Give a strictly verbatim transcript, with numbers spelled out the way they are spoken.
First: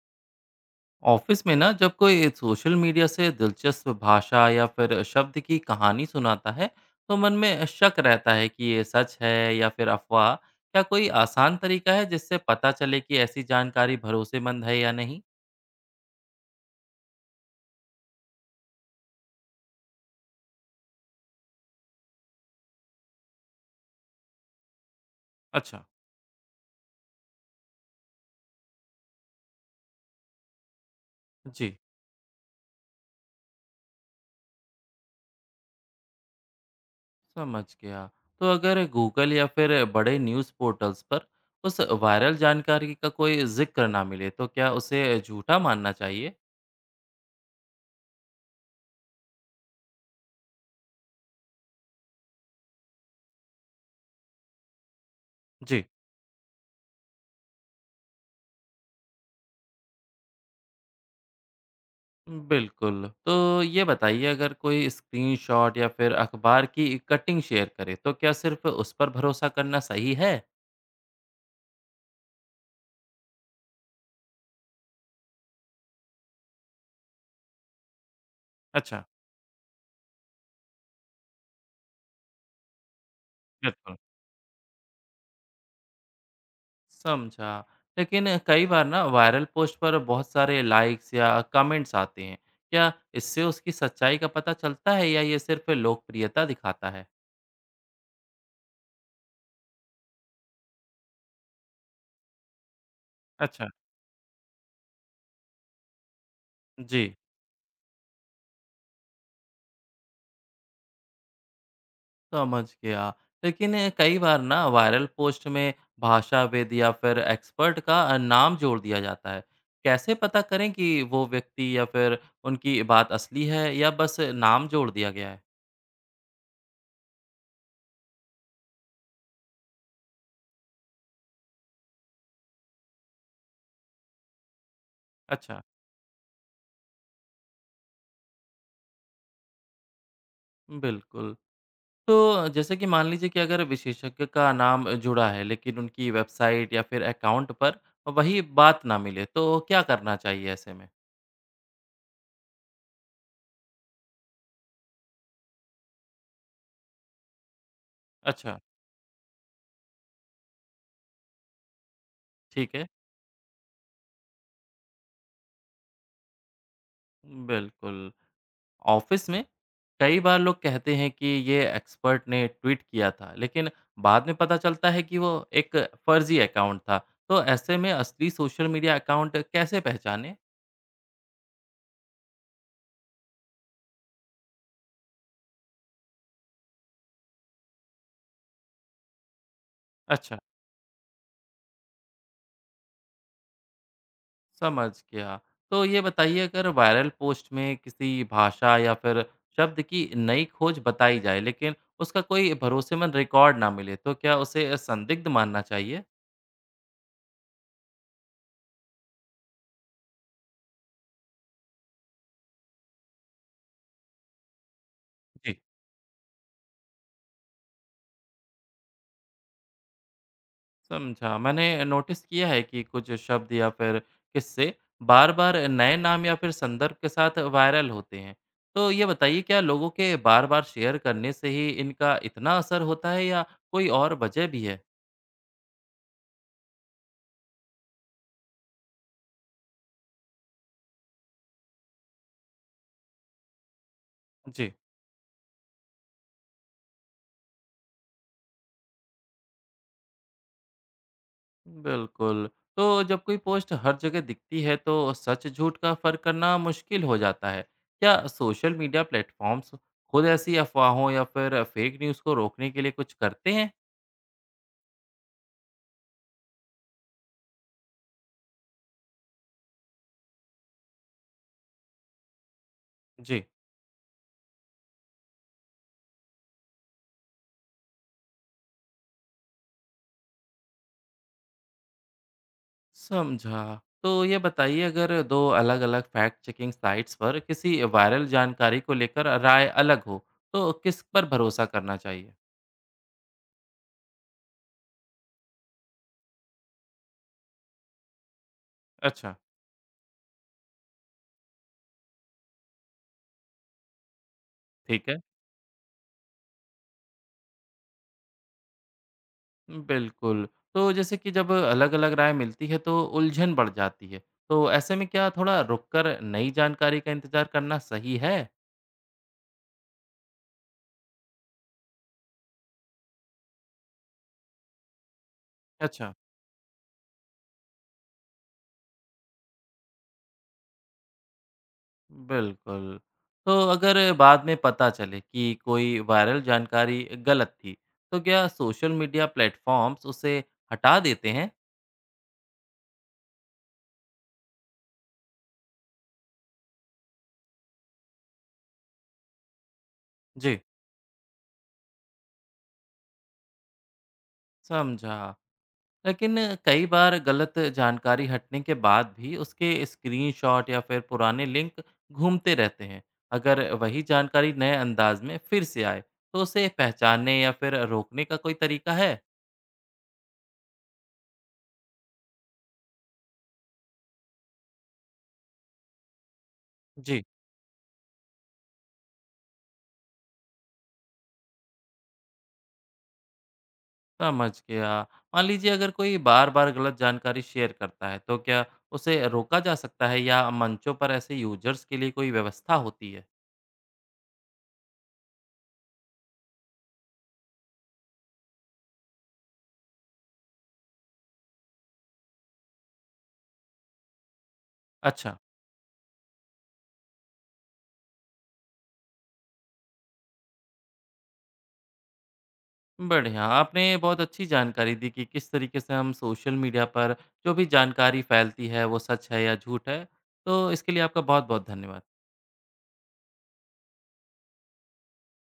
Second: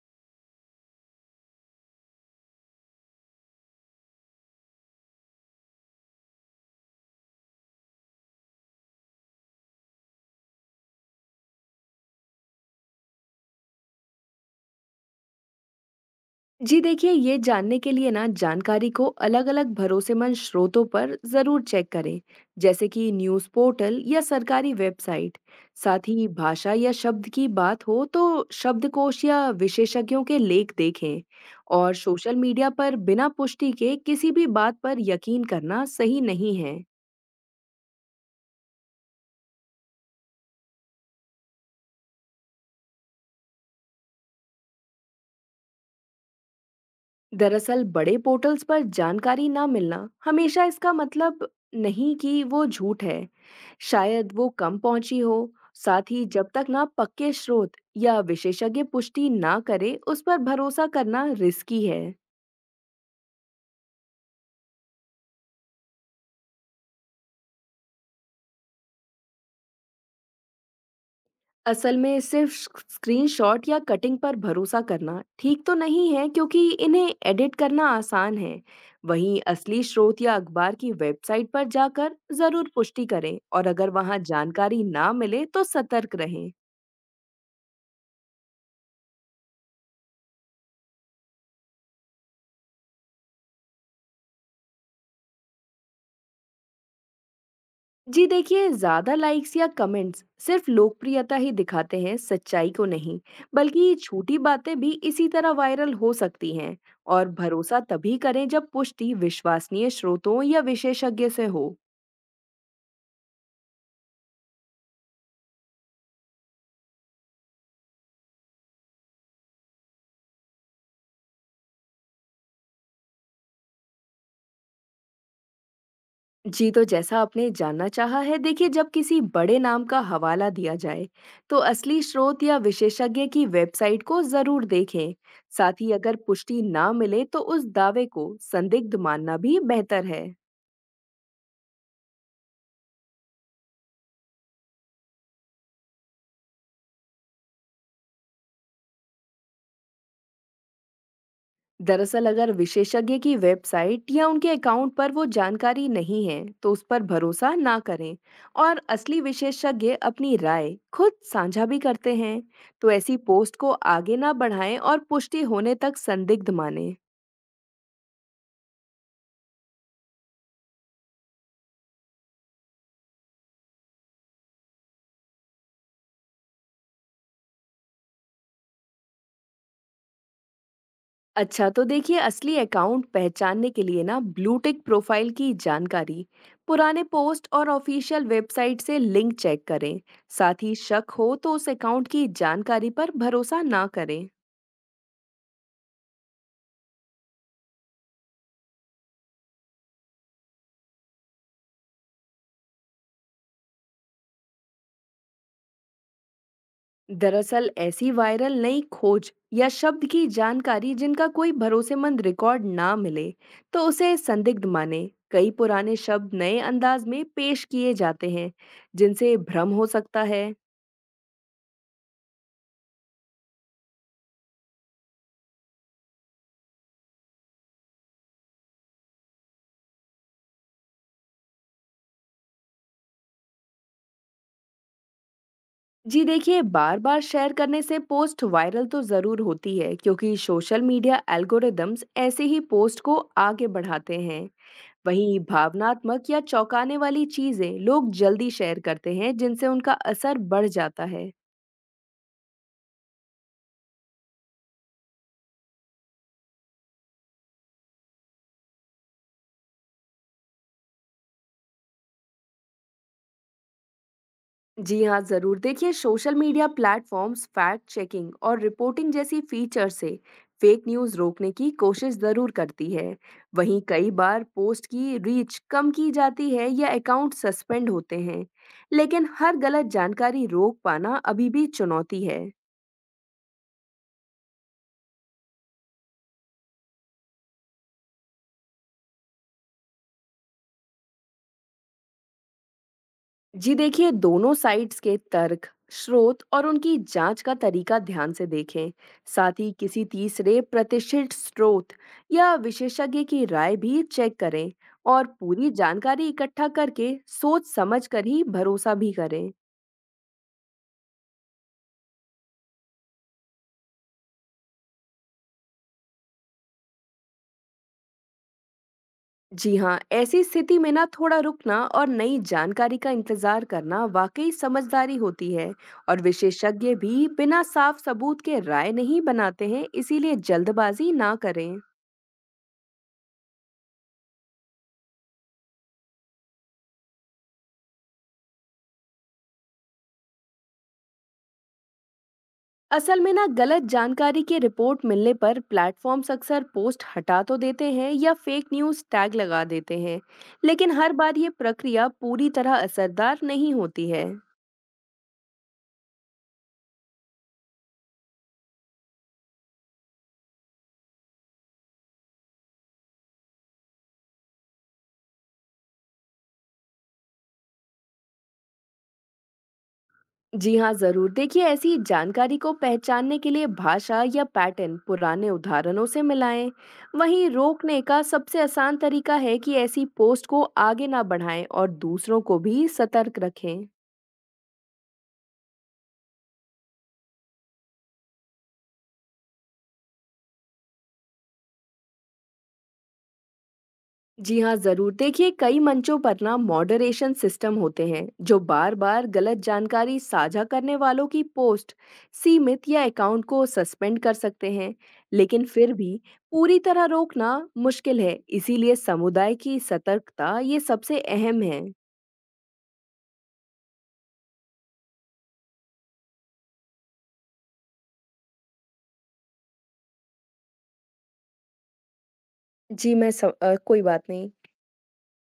Office में ना जब कोई सोशल मीडिया से दिलचस्प भाषा या फिर शब्द की कहानी सुनाता है तो मन में शक रहता है कि ये सच है या फिर अफवाह। क्या कोई आसान तरीका है जिससे पता चले कि ऐसी जानकारी भरोसेमंद है या नहीं? जी देखिए, ये जानने के लिए ना जानकारी को अलग-अलग भरोसेमंद स्रोतों पर जरूर चेक करें। जैसे कि न्यूज़ पोर्टल या सरकारी वेबसाइट। अच्छा। साथ ही भाषा या शब्द की बात हो तो शब्दकोश या विशेषज्ञों के लेख देखें। जी। और सोशल मीडिया पर बिना पुष्टि के किसी भी बात पर यकीन करना सही नहीं है। समझ गया। तो अगर गूगल या फिर बड़े न्यूज़ पोर्टल्स पर उस वायरल जानकारी का कोई जिक्र ना मिले तो क्या उसे झूठा मानना चाहिए? दरअसल बड़े पोर्टल्स पर जानकारी ना मिलना हमेशा इसका मतलब नहीं कि वो झूठ है। शायद वो कम पहुंची हो। जी। साथ ही जब तक ना पक्के स्रोत या विशेषज्ञ पुष्टि ना करे, उस पर भरोसा करना रिस्की है। बिल्कुल। तो ये बताइए अगर कोई स्क्रीनशॉट या फिर अखबार की कटिंग शेयर करे तो क्या सिर्फ़ उस पर भरोसा करना सही है? असल में सिर्फ स्क- स्क्रीनशॉट या कटिंग पर भरोसा करना ठीक तो नहीं है, क्योंकि इन्हें एडिट करना आसान है। अच्छा। वहीं असली स्रोत या अखबार की वेबसाइट पर जाकर जरूर पुष्टि करें, और अगर बिल्कुल। वहां जानकारी ना मिले तो सतर्क रहें। समझा। लेकिन कई बार ना वायरल पोस्ट पर बहुत सारे लाइक्स या कमेंट्स आते हैं। क्या इससे उसकी सच्चाई का पता चलता है या ये सिर्फ़ लोकप्रियता दिखाता है? जी देखिए, ज्यादा लाइक्स या कमेंट्स सिर्फ लोकप्रियता ही दिखाते हैं, सच्चाई को नहीं। अच्छा। बल्कि ये छोटी बातें भी इसी तरह वायरल हो सकती हैं। जी। और भरोसा तभी करें जब पुष्टि विश्वसनीय स्रोतों या विशेषज्ञ से हो। समझ गया। लेकिन अ, कई बार ना वायरल पोस्ट में भाषाविद या फिर एक्सपर्ट का अ, नाम जोड़ दिया जाता है। कैसे पता करें कि वो व्यक्ति या फिर उनकी बात असली है या बस नाम जोड़ दिया गया है? जी, तो जैसा आपने जानना चाहा है, देखिए जब किसी बड़े नाम का हवाला दिया जाए, तो असली स्रोत या विशेषज्ञ की वेबसाइट को ज़रूर देखें। अच्छा। साथ ही अगर पुष्टि ना मिले, तो उस दावे को संदिग्ध मानना भी बेहतर है। बिल्कुल। तो जैसे कि मान लीजिए कि अगर विशेषज्ञ का नाम जुड़ा है लेकिन उनकी वेबसाइट या फिर अकाउंट पर वही बात ना मिले तो क्या करना चाहिए ऐसे में? दरअसल अगर विशेषज्ञ की वेबसाइट या उनके अकाउंट पर वो जानकारी नहीं है, तो उस पर भरोसा ना करें। अच्छा। और असली विशेषज्ञ अपनी राय खुद साझा भी करते हैं, ठीक है। तो ऐसी पोस्ट को आगे ना बढ़ाएं और पुष्टि होने तक संदिग्ध मानें। बिल्कुल। ऑफिस में कई बार लोग कहते हैं कि ये एक्सपर्ट ने ट्वीट किया था लेकिन बाद में पता चलता है कि वो एक फर्जी अकाउंट था। तो ऐसे में असली सोशल मीडिया अकाउंट कैसे पहचाने? अच्छा, तो देखिए असली अकाउंट पहचानने के लिए ना ब्लूटिक, प्रोफाइल की जानकारी, पुराने पोस्ट और ऑफिशियल वेबसाइट से लिंक चेक करें। अच्छा। साथ ही शक हो तो उस अकाउंट की जानकारी पर भरोसा ना करें। समझ गया। तो ये बताइए अगर वायरल पोस्ट में किसी भाषा या फिर शब्द की नई खोज बताई जाए लेकिन उसका कोई भरोसेमंद रिकॉर्ड ना मिले तो क्या उसे संदिग्ध मानना चाहिए? दरअसल ऐसी वायरल नई खोज या शब्द की जानकारी जिनका कोई भरोसेमंद रिकॉर्ड ना मिले, तो उसे संदिग्ध माने। कई जी। पुराने शब्द नए अंदाज में पेश किए जाते हैं, जिनसे भ्रम हो सकता है। समझा। मैंने नोटिस किया है कि कुछ शब्द या फिर किस्से बार-बार नए नाम या फिर संदर्भ के साथ वायरल होते हैं। तो ये बताइए क्या लोगों के बार-बार शेयर करने से ही इनका इतना असर होता है या कोई और वजह भी है? जी देखिए, बार बार शेयर करने से पोस्ट वायरल तो ज़रूर होती है, क्योंकि सोशल मीडिया एल्गोरिदम्स ऐसे ही पोस्ट को आगे बढ़ाते हैं। जी। वहीं भावनात्मक या चौंकाने वाली चीज़ें लोग जल्दी शेयर करते हैं, जिनसे उनका असर बढ़ जाता है। बिल्कुल। तो जब कोई पोस्ट हर जगह दिखती है तो सच झूठ का फ़र्क करना मुश्किल हो जाता है। क्या सोशल मीडिया प्लेटफ़ॉर्म्स खुद ऐसी अफ़वाहों या फिर फेक न्यूज़ को रोकने के लिए कुछ करते हैं? जी हाँ, ज़रूर। देखिए, social media platforms fact checking और रिपोर्टिंग जैसी फीचर से फेक न्यूज़ रोकने की कोशिश ज़रूर करती है। जी। वहीं कई बार पोस्ट की रीच कम की जाती है या अकाउंट सस्पेंड होते हैं। लेकिन हर गलत जानकारी रोक पाना अभी भी चुनौती है। समझा। तो ये बताइए अगर दो अलग-अलग फैक्ट चेकिंग साइट्स पर किसी वायरल जानकारी को लेकर राय अलग हो, तो किस पर भरोसा करना चाहिए? जी देखिए, दोनों साइट्स के तर्क, स्रोत और उनकी जांच का तरीका ध्यान से देखें। अच्छा। साथ ही किसी तीसरे प्रतिष्ठित स्रोत या विशेषज्ञ की राय भी चेक करें। ठीक है। और पूरी जानकारी इकट्ठा करके सोच समझ कर ही भरोसा भी करें। बिल्कुल। तो जैसे कि जब अलग-अलग राय मिलती है तो उलझन बढ़ जाती है। तो ऐसे में क्या थोड़ा रुक कर नई जानकारी का इंतज़ार करना सही है? जी हाँ, ऐसी स्थिति में ना थोड़ा रुकना और नई जानकारी का इंतजार करना वाकई समझदारी होती है। अच्छा। और विशेषज्ञ भी बिना साफ सबूत के राय नहीं बनाते हैं, इसीलिए जल्दबाजी ना करें। बिल्कुल। तो अगर बाद में पता चले कि कोई वायरल जानकारी गलत थी, तो क्या सोशल मीडिया प्लेटफ़ॉर्म्स उसे हटा देते हैं? असल में ना गलत जानकारी की रिपोर्ट मिलने पर प्लेटफॉर्म्स अक्सर पोस्ट हटा तो देते हैं या फेक न्यूज़ टैग लगा देते हैं। जी। लेकिन हर बार ये प्रक्रिया पूरी तरह असरदार नहीं होती है। समझा। लेकिन कई बार गलत जानकारी हटने के बाद भी उसके स्क्रीनशॉट या फिर पुराने लिंक घूमते रहते हैं। अगर वही जानकारी नए अंदाज़ में फिर से आए, तो उसे पहचानने या फिर रोकने का कोई तरीका है? जी हाँ, जरूर। देखिए, ऐसी जानकारी को पहचानने के लिए भाषा या पैटर्न पुराने उदाहरणों से मिलाएं। जी। वहीं रोकने का सबसे आसान तरीका है कि ऐसी पोस्ट को आगे ना बढ़ाएं और दूसरों को भी सतर्क रखें। समझ गया। मान लीजिए अगर कोई बार-बार गलत जानकारी शेयर करता है, तो क्या उसे रोका जा सकता है या मंचों पर ऐसे यूज़र्स के लिए कोई व्यवस्था होती है? जी हाँ, जरूर। देखिए, कई मंचों पर ना मॉडरेशन सिस्टम होते हैं, जो बार बार गलत जानकारी साझा करने वालों की पोस्ट सीमित या अकाउंट को सस्पेंड कर सकते हैं। अच्छा। लेकिन फिर भी पूरी तरह रोकना मुश्किल है, इसीलिए समुदाय की सतर्कता ये सबसे अहम है। बढ़िया। आपने बहुत अच्छी जानकारी दी कि किस तरीके से हम सोशल मीडिया पर जो भी जानकारी फैलती है, वो सच है या झूठ है। तो इसके लिए आपका बहुत-बहुत धन्यवाद। जी मैं सम- अ, कोई बात नहीं।